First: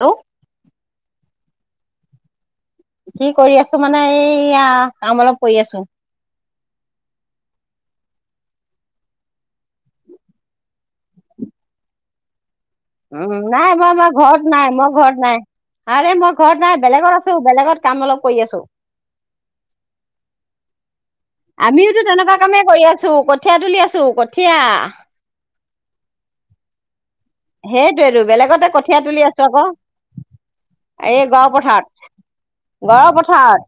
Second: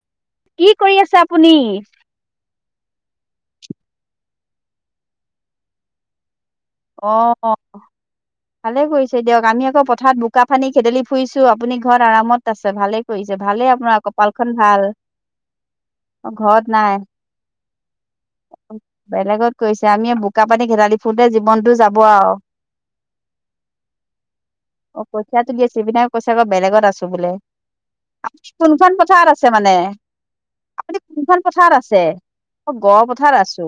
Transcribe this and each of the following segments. Hello কি কৰি আছে আপুনি? কি কৰি আছো মানে, এইয়া কাম অলপ কৰি আছো। অঁ। ভালে কৰিছে দিয়ক, আমি আকৌ পথাৰত বোকা পানী খেদেলি ফুৰিছো, আপুনি ঘৰত আৰামত আছে ভালে কৰিছে উহু ভালেই নাই মই আপোনাৰ মই কপালখন ঘৰত নাই ভাল মই ঘৰত নাই। আৰে মই ঘৰত না, ই বেলেগত আছো বেলেগত কাম অলপ কৰি আছো। বেলেগত কৰিছে আমি এ বোকা পানী ঘেদালি ফুৰতে জী আমিওতো তেনেকুৱা কামেই কৰি আছো, কঠীয়া তুলি আছো কঠীয়া। অ' কঠিয়া তুলি আছে, ‌ইপিনে কৈছে ক' বেলেগত আছো বোলে, সেইটোয়েতো আপুনি বেলেগতে কোনখন কঠীয়া তুলি পথাৰত আছো আছে আকৌ মানে? আপুনি এই কোনখন গড় পথাৰত আছে? মই গড় পথাৰত আছো।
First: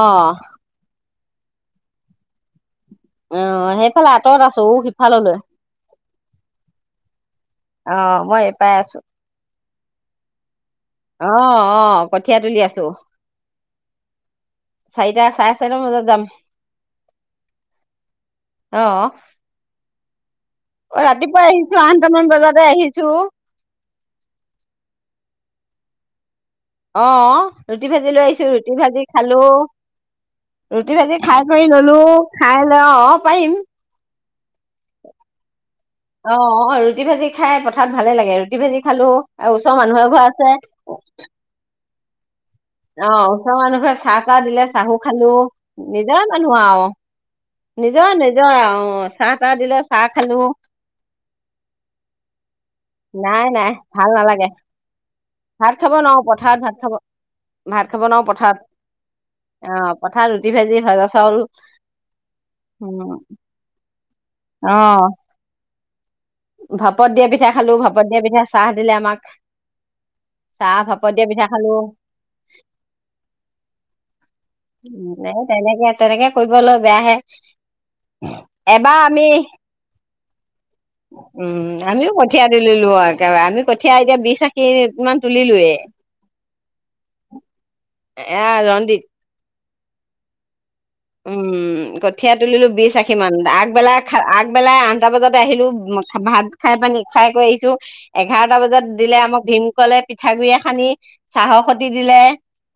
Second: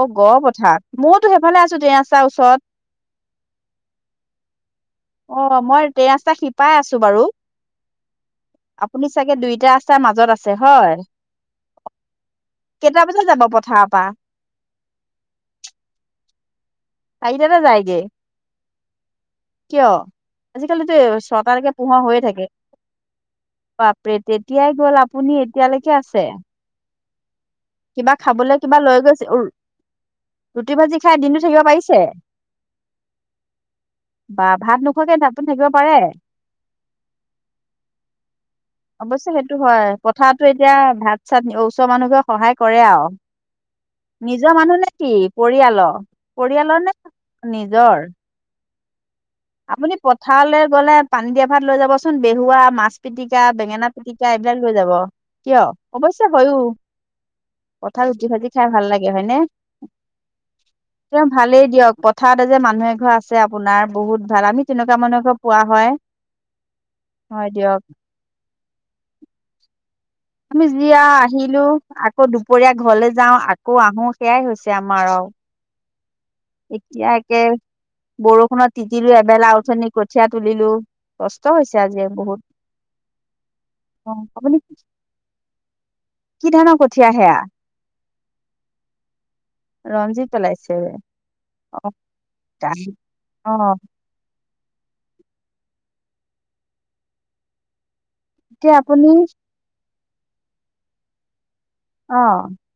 অ' গড় পথাৰ মও তো সেইফালে আছো তে ৰাস্তাৰ ওচৰত অঁ, সেইফালে আঁতৰত আছোও সিফাললৌ এই, ৰাস্তা সিপাৰে আছো বাৰু অঁ মই এইপাৰে আপুনি আছো। চাগে দুইটা ৰাস্তাৰ মাজত আছে হয়। অঁ অঁ কঠীয়া তুলি আছো। কেইটা বজাত যাব পথাৰৰ পৰা চাৰিটা চাৰে চাৰিটা মান বজাত যাম। চাৰিটাতে যায়গে অ কিয়? আজিকালিটো ৱ ৰাতিপুৱা ছটালেকে আহিছো পোঁহৰ আঠটামান হৈ থাকে। বজাতে আহিছো বাপৰে তেতিয়াই গ'ল আপুনি এতিয়ালেকে আছে। অঁ ৰুটি ভাজি কিবা লৈ আহিছো খাবলৈ ৰুটি কিবা লৈ ভাজি গৈছে খালো। ৰুটি ভাজি খাই কৰি ল'লো খাই লৈ অঁ পাৰিম। বা ভাত নোখো খোৱাকে আপুনি থাকিব পাৰে? অ অ ৰুটি ভাজি খায় পথাৰত ভালে লাগে, ৰুটি ভাজি খালো অৱশ্যে আৰু সেইটো ওচৰৰ হয়, মানুহ এঘৰ পথাৰতটো আছে এতিয়া ভাত- চাত ওচৰৰ মানুহ বোৰে সহায় কৰে আও, অ', ওচৰৰ মানুহে চাহ তাহ নিজৰ দিলে মানুহ চাহো নেকি খালো পৰিয়ালৰ? নিজৰ মানুহ পৰিয়ালৰ আৰু নে নিজৰ? নিজৰ অ', চাহ তাহ দিলে আপুনি চাহ খালো পথাৰলে গ'লে পানী দিয়া ভাত লৈ যাবচোন বেহুৱা মাছ পিতিকা, নাই নাই বেঙেনা ভাল পিতিকা নালাগে এইবিলাক লৈ যাব। কিয়? ভাত খাব নোৱাৰো অৱশ্যে হয়ো। পথাৰত ভাত খাব ভাত খাব পথাৰত নোৱাৰো ৰুটি ভাজি খায় ভাল লাগে হয়নে? অ', পথাৰত ৰুটি ভাজি ভজা তেওঁ চাউল ভালেই দিয়ক প পথাৰতে যে মানুহ এঘৰ আছে আপোনাৰ বহুত ভাল আমি তেনেকুৱা অঁ, মানুহ এঘৰ পোৱা হয় ভাপত দিয়া পিঠা হয় খালোঁ, দিয়ক ভাপত দিয়া পিঠা। চাহ দিলে আমাক। আমি চাহ যি ভাপত আও দিয়া পিঠা আহিলো, খালো আকৌ দুপৰীয়া ঘৰলে যাওঁ আকৌ আহো সেয়াই হৈছে। আমাৰ আৰু যে তেনেকে, তেনেকে কৰিবলৈ এতিয়া বেয়াহে। একে বৰষুণত এবাৰ তিতিলো আমি এবেলা অথনী কঠীয়া তুলিলো। কষ্ট হৈছে উম' আজি আমিও বহুত কঠীয়া তুলিলো আও একেবাৰে, আমি কঠীয়া অ এতিয়া বিশ আপুনি আশি মান তুলিলোয়ে। কি ধানৰ কঠীয়া সেয়া? এয়া ৰঞ্জিত ৰঞ্জিত পেলাইছে। অ উম' কঠীয়া তুলিলো বিশ অ আশী মান, আগবেলাক আগবেলাই আঠটা বজাতে আহিলো ভাত খায় পানি খায় কৰি আহিলো। এঘাৰটা এতিয়া বজাত আপুনি দিলে আমাক ভীম কলে পিঠাগুড়িয়ে সানি, চাহৰ খতি অ দিলে।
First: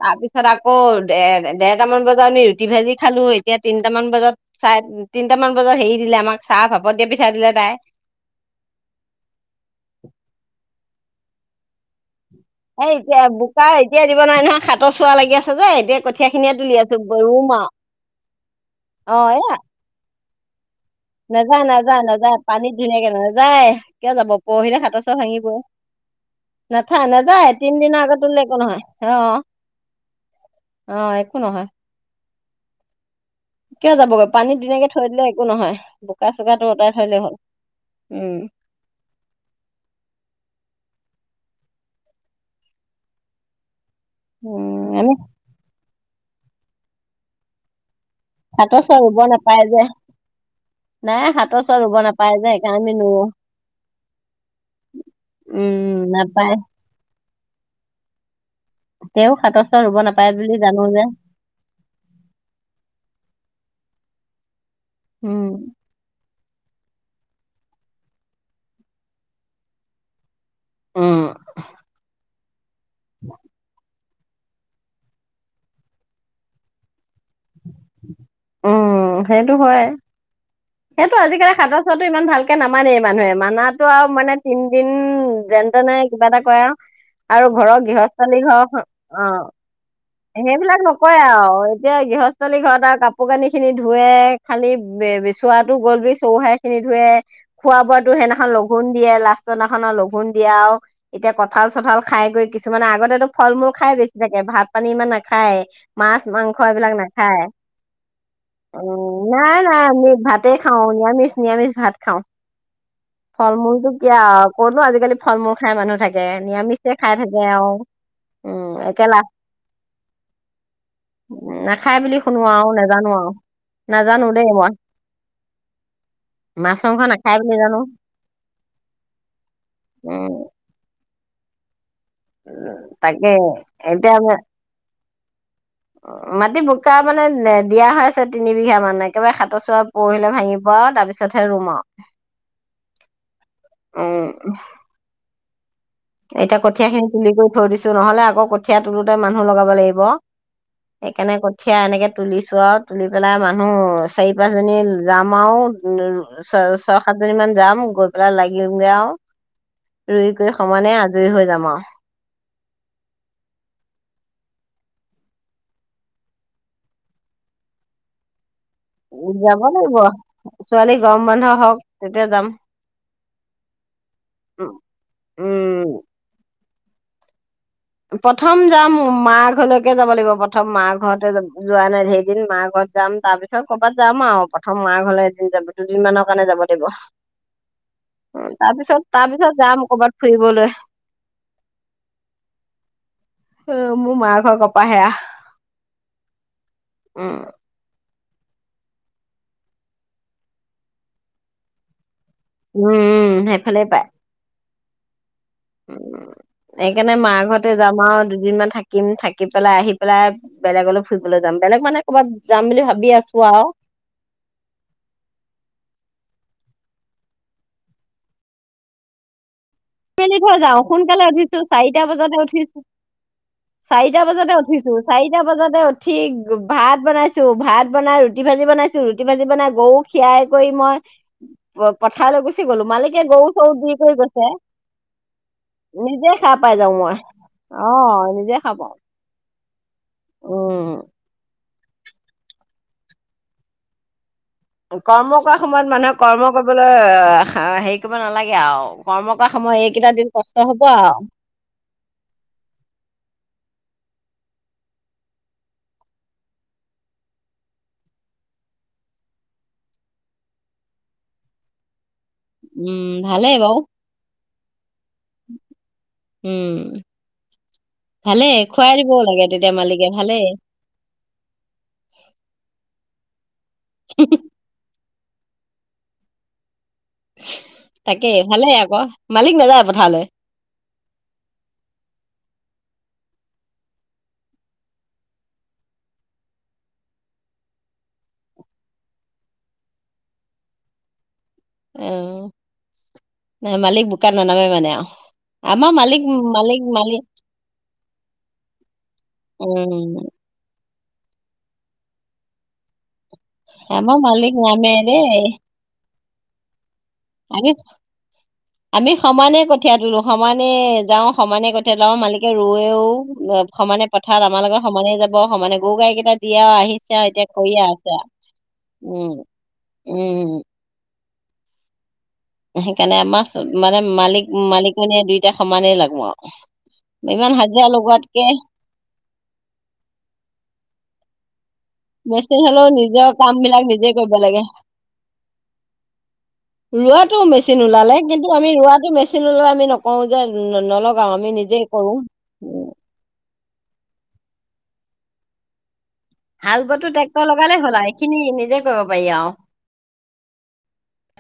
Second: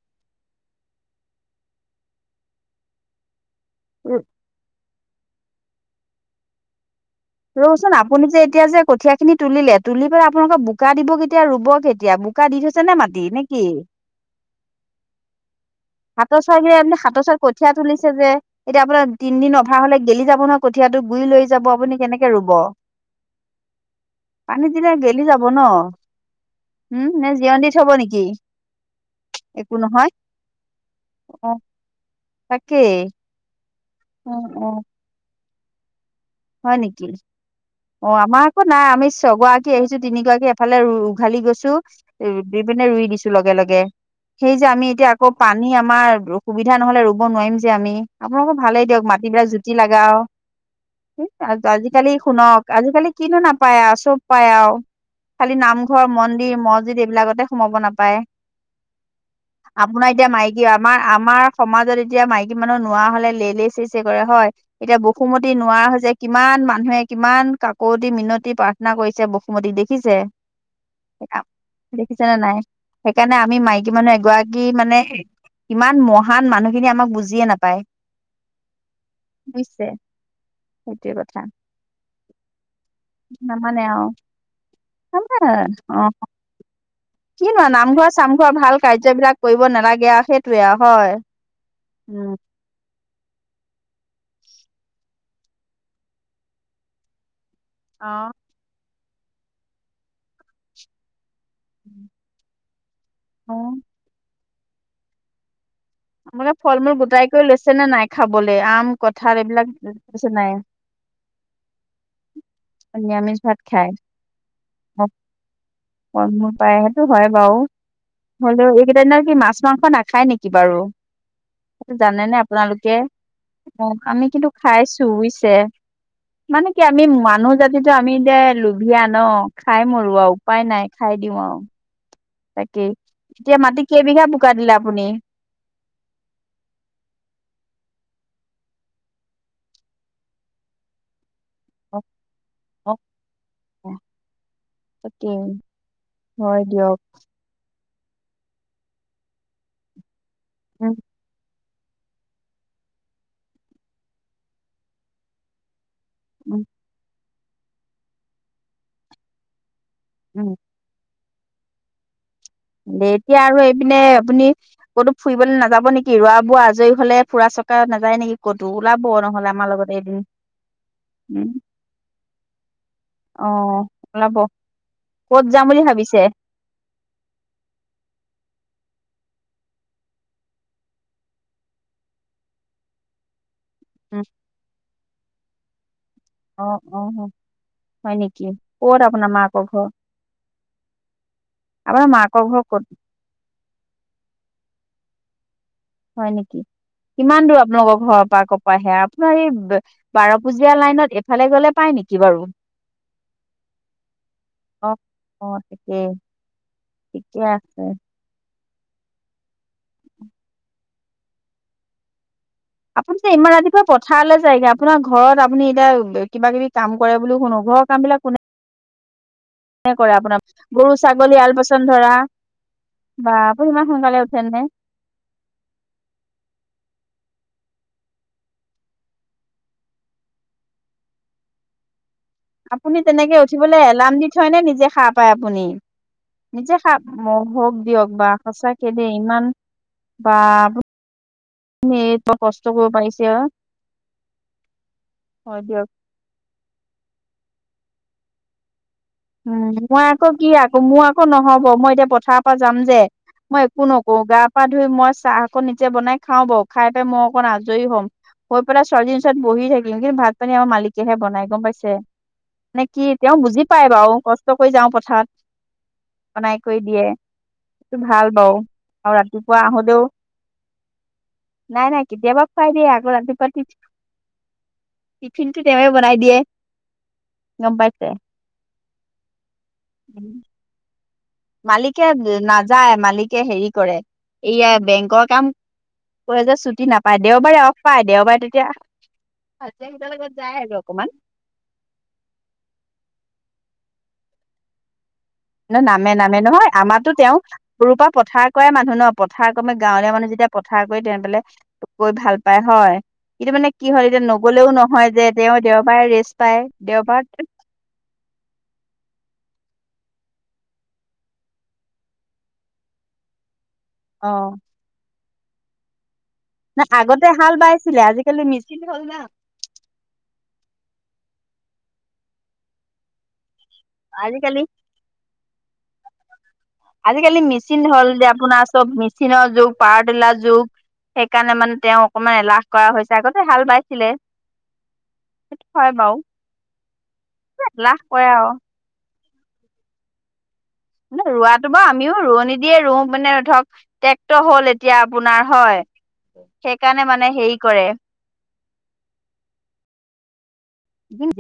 তাৰপিছত আকৌ দে দেৰটামান বজাত আমি ৰুটি ভাজি খালো এতিয়া তিনিটামান বজাত, চাই, তিনটামান বজাত হেৰি দিলে আমাক চাহ, ভাপত দিয়া পিঠ ৰচোন, আপুনি যে এতিয়া যে কঠিয়া খিনি তুলিলে, তুলি পেলাই আপোনালোকক বোকা দিব কেতিয়া? ৰুব কেতিয়া? বোকা দি থৈছে এই নে এতিয়া মাটি নে কি? বোকা এতিয়া দিব নোৱাৰে নহয় হাতৰ চোৱা লাগি আছে যে এতিয়া কঠীয়া হাতৰ খিনিয়ে চোৱা গে তুলি আছো আপুনি হাতৰ চোৱত ৰুম আৰু কঠীয়া তুলিছে যে, এতিয়া আপোনাৰ অ এ তিনদিন অভাৰ হ'লে গেলি যাব নহয় কঠীয়াটো গুৰি লৰি নাযায় যাব আপুনি নাযায় কেনেকে নাযায় ৰুব? পানীত ধুনীয়াকে নাযায় কিয় যাব পানীত দিলে গেলি যাব ব ন? নেথায় উম নে নেযায় জিৰণি দি থব তিনদিনৰ নেকি আগত তুলিলে একো নহয়, অ'। একো নহয় অঁ একো অ নহয়। তাকেই। কিয় যাবগৈ অ পানীত অ ধুনীয়াকে থৈ দিলে একো নহয়। বোকা চোকাটো হয় অতৰাই থৈ নেকি দিলেই হ'ল, অ উম'। আমাৰ আকৌ নাই আমি ছগৰাকী আহিছো তিনিগৰাকী এফালে উ' উঘালি গৈছোঁ। ৰুপি পিনে ৰুই দিছোঁ লগে লগে। সেই যে আমি এতিয়া আকৌ পানী আমাৰ সুবিধা নহ'লে ৰুব নোৱাৰিম যে আমি। আপোনালোকৰ হাতৰ ভালেই চোৱা দিয়ক ৰুব মাটিবিলাক নাপায় যুটি যে লাগা আও। নাই হাতৰ আজি চোৱা ৰুব আজিকালি নাপায় যে শুনক, সেইকাৰণে আমি আজিকালি নুৰো কিনো নাপায় আও চব পায় আও। খালি উম, নামঘৰ, মন্দিৰ, নাপায় মছজিদ এইবিলাকতে সোমাব নাপায়। তেওঁ হাতৰ চোৱা ৰুব আপোনাৰ এতিয়া নাপায় বুলি মাইকী জানো আমাৰ যে আমাৰ সমাজত এতিয়া মাইকী মানুহৰ নোৱাৰা হ'লে লেই লেই চেই চেই কৰে হয়। এতিয়া উম, বসুমতি যে কিমান মানুহে কিমান কাকতি -মিনতি প্ৰাৰ্থনা কৰিছে বসুমতীক দেখিছে। উম, সেইয়া দেখিছেনে নাই? সেইকাৰণে আমি মাইকী কী মানুহ এগৰাকী মানে, কিমান মহান মানুহখিনিয়ে আমাক বুজিয়ে নাপায়। উম সেইটো হয়। বুজিছে সেইটোৱে সেইটো কথা আজিকালি হাতৰ চোৱাতো ইমান ভালকে নামানেই মানুহে। মানাটো আৰু মানে তিনদিন নামানে যেন তেনে অ কিবা এটা কৰে আও, আৰু কিনো ঘৰৰ নামঘৰ গৃহস্থালী চামঘৰ ভাল ঘৰখন কাৰ্যবিলাক অঁ। কৰিব নালাগে আৰু সেইটোৱে আৰু সেইবিলাক হয় নকয় আও এতিয়া উম গৃহস্থ। খালি ঘৰত আও কাপোৰ কানি খিনি ধুৱে, খালি বে বেচোৱাটো গ'ল বুলি চৰু হাৰি খিনি ধুৱে, খোৱা বোৱাতো অ সেইদিনাখন লঘোণ দিয়ে। লাষ্টৰ নাখন লঘোণ দিয়ে আও এতিয়া ক। কঁঠাল চঠাল খাই গৈ কিছুমানে আগতেতো ফল- অ মূল খাই বেছি থাকে। ভাত পানী ইমান নাখায়। মাছ মাংস আপোনালোকে ফল এইবিলাক মূল গোটাই কৰি নাখায়। লৈছে নে নাই খাবলে আম উম' কঁঠাল নাই এইবিলাক নাই আমি লৈছে ভাতে নাই খাওঁ নিৰামিষ। নিৰামিষ ভাত খাওঁ। নিৰামিষ ফল ভাত খাই মূলটো কিয় আও কতনো আজিকালি ফল মূল খাই মানুহ থাকে ফল মূল পায় নিৰামিষে। সেইটো খাই হয় থাকে বাৰু আও। হ'লেও এইকেইদিন কি মাছ মাংস নাখায় নেকি বাৰু। নাখায় বুলি জানেনে শুনো আৰু আপোনালোকে নেজানো আৰু অহ আমি নাজানো দেই কিন্তু মই খাইছোঁ বুজিছে। মানে মাছ কি মাংস আমি নাখাই মানুহ বুলি জানো জাতিটো আমি যে লোভিয়া ন খাই মৰো আও উম উপায় নাই। খাই দিওঁ আও তাকেই তাকে এতিয়া মাটি কেইবিঘা বোকা দিলে আপুনি। অহ মাটি বোকা মানে নেদিয়া হৈছে তিনি বিঘা মান একেবাৰে সাতৰ চোৱা। পৰহিলে ভাঙিব অ তাৰপিছতহে ৰুম আও। অ অ অ উম সেইটোৱে। এতিয়া কঠীয়া খিনি তুলি কৰি থৈ দিছোঁ নহলে আকৌ কঠীয়া তোলোতে মানুহ লগাব লাগিব। উম। সেইকাৰণে কঠিয়া এনেকে তুলিছো আও তুলি পেলাই মানুহ চাৰি পাঁচজনী যাম আও। উম ছ উম ছয় সাতজনী মান যাম গৈ পেলাই লাগিমগে আও ৰুই উম কৰি। মানে আজৰি হৈ যাম আও। যেতিয়া আৰু এইপিনে আপুনি। ক'তো ফুৰিবল নাযাব নেকি ৰোৱা বোৱা আজৰি হলে ফুৰা চকা নাযায় নেকি। ক'তো ওলাব আৰু নহলে যাব আমাৰ লাগিব লগতে এদিন ছোৱালী গৰম বন্ধ উম। হওক তেতিয়া যাম অহ ওলাব কত যাম বুলি উম ভাবিছে। প্ৰথম যাম মা ঘৰলৈকে যাব লাগিব প্ৰথম মা ঘৰতে যাম যোৱা নাই সেইকেইদিন দিন মা ঘৰত যাম তাৰ। পিছত কবাত উম যাম আও প্ৰথম মা ঘৰলৈ এদিন যাব দুদিন মানৰ কাৰণে যাব অ লাগিব। অ হয় নেকি উম ক'ত তাৰপিছত আপোনাৰ তাৰপিছত মাকৰ যাম ঘৰ কবাত ফুৰিবলৈ। আমাৰ মাকক ঘৰ ক'ত। অহ মোৰ মা ঘৰৰ কপাহেৰা। হয় নেকি। কিমান দূৰত আপোনালোকৰ ঘৰৰ পৰা ক। পাহেৰা আপোনাৰ এই বাৰ পুজীয়া লাইনত এইফালে গলে পায় নেকি বাৰু। উম উম সেইফালেই পায়। অ। অ ঠিকেই উম সেইকাৰণে মা ঠিকে ঘৰতে আছে যাম আও দুদিনমান থা। কিম থাকি পেলাই আহি পেলাই বেলেগলৈ ফুৰিবলৈ যাম বেলেগ মানে। ক'বাত যাম বুলি ভা। আপোনি যে ইমান ৰাতিপুৱা। পথাৰলে যায়গে আপোনাৰ ঘৰত আপুনি এতিয়া কিবা কিবি কাম কৰে বুলিও শুনো ঘৰৰ কাম বিলাক কোনে। কৰে মেলি আপোনাৰ থৈ যাওঁ গৰু সোনকালে ছাগলী আল উঠিছোঁ পচন চাৰিটা ধৰা বজাতে উঠি। বা আপুনি ইমান সোনকালে চাৰিটা উঠে বজাতে নে উঠিছোঁ। চাৰিটা বজাতে উঠি ভাত বনাইছোঁ ভাত বনাই ৰুটি ভাজি বনাইছোঁ ৰুটি ভাজি বনাইছোঁ গৰু। খিয়াই কৰি মই প পথাৰলৈ গৈ। আপুনি তেনেকে উঠিবলৈ এলাম দি থয় নে নিজে হাৰ পায় আপুনি। সাৰ নিজে পাই যাও হা মই পায় হক অ দিয়ক বা নিজে সাৰ সচাঁকে পাও দেই। ইমান বা উম নিজ কষ্ট কৰিব পাৰিছে আও। কৰ্ম কৰা দিয়ক সময়ত মানুহে কৰ্ম কৰিবলৈ হেৰি কৰিব নালাগে আও। কৰ্ম কৰা সময় উম মই এইকেইটা আকৌ দিন কি কষ্ট আকৌ হ'ব মোৰ আও। আকৌ নহ'ব মই এতিয়া পথাৰৰ পৰা যাম যে- মই একো নকৰো গা পা ধুই মই চাহ অকণ নিজে বনাই খাওঁ বাৰু খাই পাই মই অকণ আজৰি হ'ম। হৈ পেলায় ছোৱালীজনী ওচৰত বহি থাকিম কিন্তু ভাত পানী আমাৰ মালিকেহে বনাই গম পাইছে। নে উম কি তেওঁ ভালেই বুজি পায় বাৰু কষ্ট কৰি যাওঁ পথাৰত। বনাই উম কৰি দিয়ে সেইটো ভাল বাৰ ভালেই খুৱাই আৰু দিবও লাগে ৰাতিপুৱা তেতিয়া আহোঁতেও মালিকে - ভালেই নাই নাই কেতিয়াবা খোৱাই দিয়ে আকৌ ৰাতিপুৱা তি- টিফিন টো তেওঁৱে বনাই দিয়ে। গম পাইছে তাকেই ভালে আকৌ মালিক নাযায় পঠা- উমঁ! মালিকে নাযায় মালিকে হেৰি কৰে এইয়া বেংকৰ কাম। কৰে যে ছুটি নাপায় দেওবাৰে অফ পায় দেওবাৰে তেতিয়া। ৰাজিয়া কেইটা লগত যায় আৰু অকমান। অম ন মালিক বুকাত নানামে আও। ন আমাৰ নামে মালিক নামে নহয় মালিক আমাৰতো মালিক তেওঁ সৰুৰ পৰা পথাৰ কৰা মানুহ ন পথাৰ কমে উম, গাঁৱলীয়া মানুহ যেতিয়া- পথাৰ কৈ তেনে পালে কৈ ভাল পায় হয়। এতিয়া মানে কি হল আমাৰ এতিয়া মালিক নগলেও নামে নহয় যে দেই। তেওঁ দেওবাৰে ৰেষ্ট পায় দেওবাৰত। আদিত- আমি সমানে কঠীয়া তোলো সমানে যাওঁ সমানে কঠীয়া তোলো মালিকে ৰয়েও। সমানে অ পথাৰত আমাৰ লগত সমানে যাব সমানে গৰু গাই কেইটাত- দিয়াও ন আহিছে আৰু আগতে এতিয়া হাল কৰিয়ে বাইছিলে আছে আজিকালি মেচিন হ'ল না উমঁ উমঁ। সেইকাৰণে আমাৰ মানে মালিক আজিকালি মালিকনীয়ে দুইটা সমানেই লাগো আও আজিকালি মেচিন হ'ল যে আপোনাৰ চব মেচিন। মেচীনৰ যুগ পাৰতেলাৰ যুগ সেইকাৰণে মানে তেওঁক- মেচিন হলেওঁ নিজৰ কাম বিলাক নিজে কৰিব লাগে। হয়ঁ বাওঁ। ৰোৱাটো মেচিন ওলালে আৰু কিন্তু আমি ৰোৱাটো মেচিন- মেচিন হ'লেও আমি নকৰোঁ যে মানে নলগাওঁ আমি ৰোৱাটো নিজে বাৰু আমিও কৰো। ৰোৱনী দিয়ে উম, ৰুম মানে ধৰক টেক্টৰ হ'ল এতিয়া আপোনাৰ হয়। হাল বোৱা সেইকাৰণে টো মানে ট্ৰেক্টৰ হেৰি লগালে কৰে হ'ল এইখিনি নিজে কৰিব পাৰি আও।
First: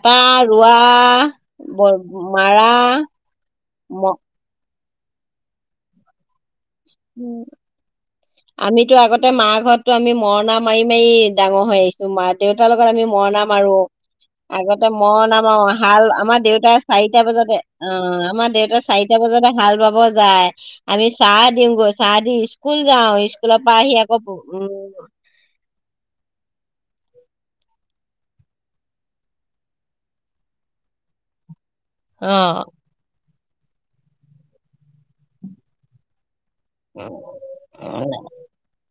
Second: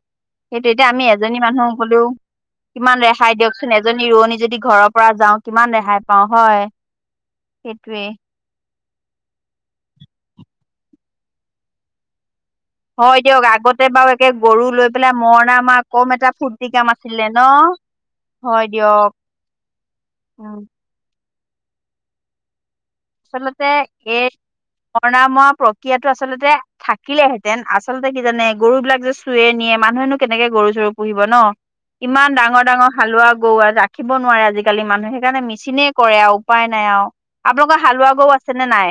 টা সেইটো এতিয়া আমি এজনী মানুহ ৰোৱা গলেও মাৰা। কিমান ৰেহাই দিয়কচোন এজনী ম- ৰোৱনী যদি ঘৰৰ পৰা যাওঁ কিমান ৰেহাই পাওঁ হয়ঁ। উমঁ! আমিতো আগতে মা ঘৰতো আমি মৰণা মাৰি মাৰি ডাঙৰ হৈ আহিছোঁ। মা দেউতাৰ লগত আমি হয় মৰণা দিয়ক মাৰোঁ আগতে বাৰু একে গৰু আগতে লৈ পেলাই মৰণা মাৰোঁ মাৰা হাল কম এটা আমাৰ ফূৰ্তি দেউতা- কাম প্ৰায় চাৰিটা আছিলে ন বজাতে অঁ আমাৰ হয় দেউতা দিয়ক চাৰিটা বজাতে হাল বাব যায়। উম আমি চাহ দিওঁগৈ চাহ দি স্কুল যাওঁ স্কুলৰ পৰা আহি আকৌ উমঁ ববব না মই পফে- এতিয়াতো আচলতে- থাকিলেহেঁতেন আচলতে কি জানে গৰু বিলাক যে চুৰে নিয়ে মানুহেনো কেনেকে গৰু চৰু পুহিব নহ। ইমান অ', ডাঙৰ ডাঙৰ হালোৱা গৰু ৰাখিব নোৱাৰে আজিকালি মানুহে সেইকাৰণে মেচিনে কৰে আৰু। উপাই নাই আও। হালোৱা গৰু আছে নে নাই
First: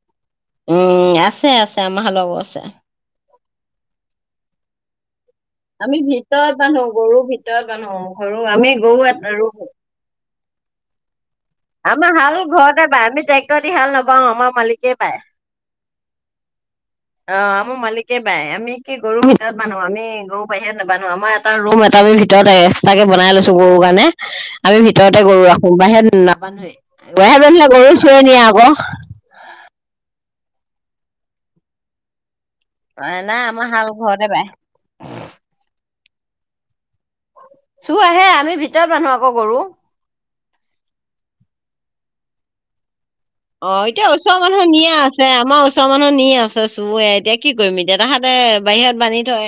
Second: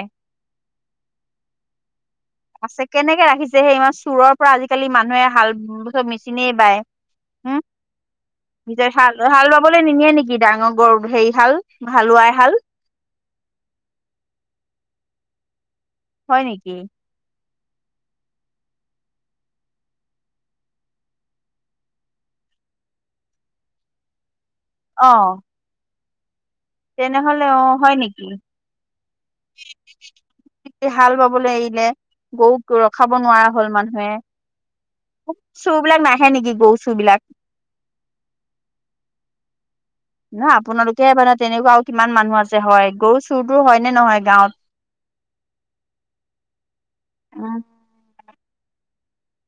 উম, আছে আছে আমাৰ হালৰ গৰু আছে কেনেকে ৰাখিছে সেই ইমান চোৰৰ পৰা আজিকালি মানুহে হাল- আমি চব মেচিনেই ভিতৰত বায় বান্ধো গৰু হু ভিতৰত বান্ধো গৰু আমি গৰু নিয়ে নেকি ডাঙৰ গৰু হেৰি হাল আমাৰ হাল ঘৰতে বাই আমি ট্ৰেক্টৰ দি হাল নাবাও আমাৰ মালিকেই বাই। হয় নেকি? অ আমাৰ মালিকে বাই আমি কি গৰু ভিতৰত বান্ধো আমি গৰু বাহিৰত নেবান্ধো আমাৰ এটা ৰুম এটা আমি ভিতৰতে এক্সট্ৰা কে বনাই লৈছোঁ গৰুৰ কাৰণে। আমি অ ভিতৰতে গৰু ৰাখো বাহিৰত নাবান্ধোৱে, তেনেহলে বাহিৰত অ বান্ধিলে হয় গৰু চুৰে নেকি নিয়ে আক'। হাল বাবলৈ এৰিলে গৰু ৰখাব নাই নোৱাৰা আমাৰ হল হাল মানুহে ঘৰতে বায়। চুৰ বিলাক নাহে নেকি গৰু চুৰ বিলাক চুৰ আহে আমি ভিতৰত মানুহ আক' গৰু নহয় আপোনালোকেহে বান্ধে তেনেকুৱা আৰু কিমান মানুহ আছে হয় গৰু চুৰটোৰ অ হয় নে এতিয়া নহয় ওচৰৰ গাঁৱত? মানুহ নিয়ে আছে আমাৰ ওচৰৰ মানুহ নি আছে চুৰে এতিয়া কি কৰিবি দেউতাহঁতে বাহিৰত বান্ধি থয়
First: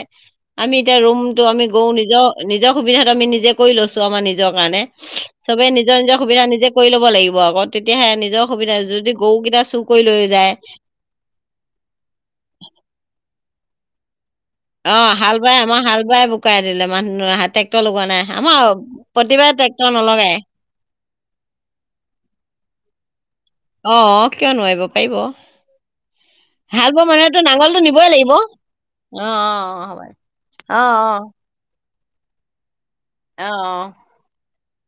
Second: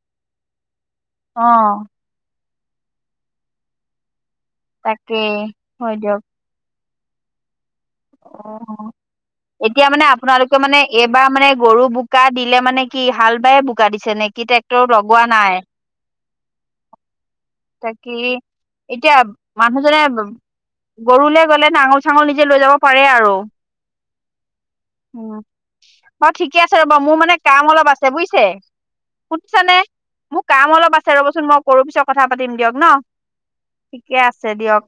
আমি এতিয়া ৰুমটো অ আমি গৰু নিজৰ নিজৰ সুবিধাটো আমি নিজে কৰি লৈছোঁ আমাৰ নিজৰ কাৰণে তাকেই চবে হয় নিজৰ নিজৰ দিয়ক সুবিধা নিজে কৰি ল'ব লাগিব আকৌ তেতিয়াহে নিজৰ সুবিধা অ যদি গৰুকেইটা চুৰ কৰি লৈ যায় এবাৰ মানে গৰু বোকা দিলে মানে কি হাল বায় বোকা দিছে নে কি ট্ৰে অঁ হাল বাই আমাৰ হাল বাই বুকাই দিলে। মানুহ হাতে- টেক্টৰ লগোৱা তাকি নাই। আমাৰ এতিয়া প্ৰতিবাৰে ট্ৰেক্টৰ মানুহজনে নলগাই।। গৰুলে গ'লে নাঙল চাঙল নিজে লৈ যাব পাৰে আৰু। অ কিয় নোৱাৰিব পাৰিব। অ ঠিকে আছে হাল ৰ'ব, বোৱা মোৰ মানুহেতো মানে কাম নাঙলটো অলপ নিবই আছে লাগিব অ বুজিছে? অ সুনিছানে অ হ'ব মোৰ কাম অ অ অলপ আছে ৰ'বচোন মই কৰো পিছত কথা পাতিম দিয়ক ন। অঁ অঁ। ঠিকে আছে দিয়ক।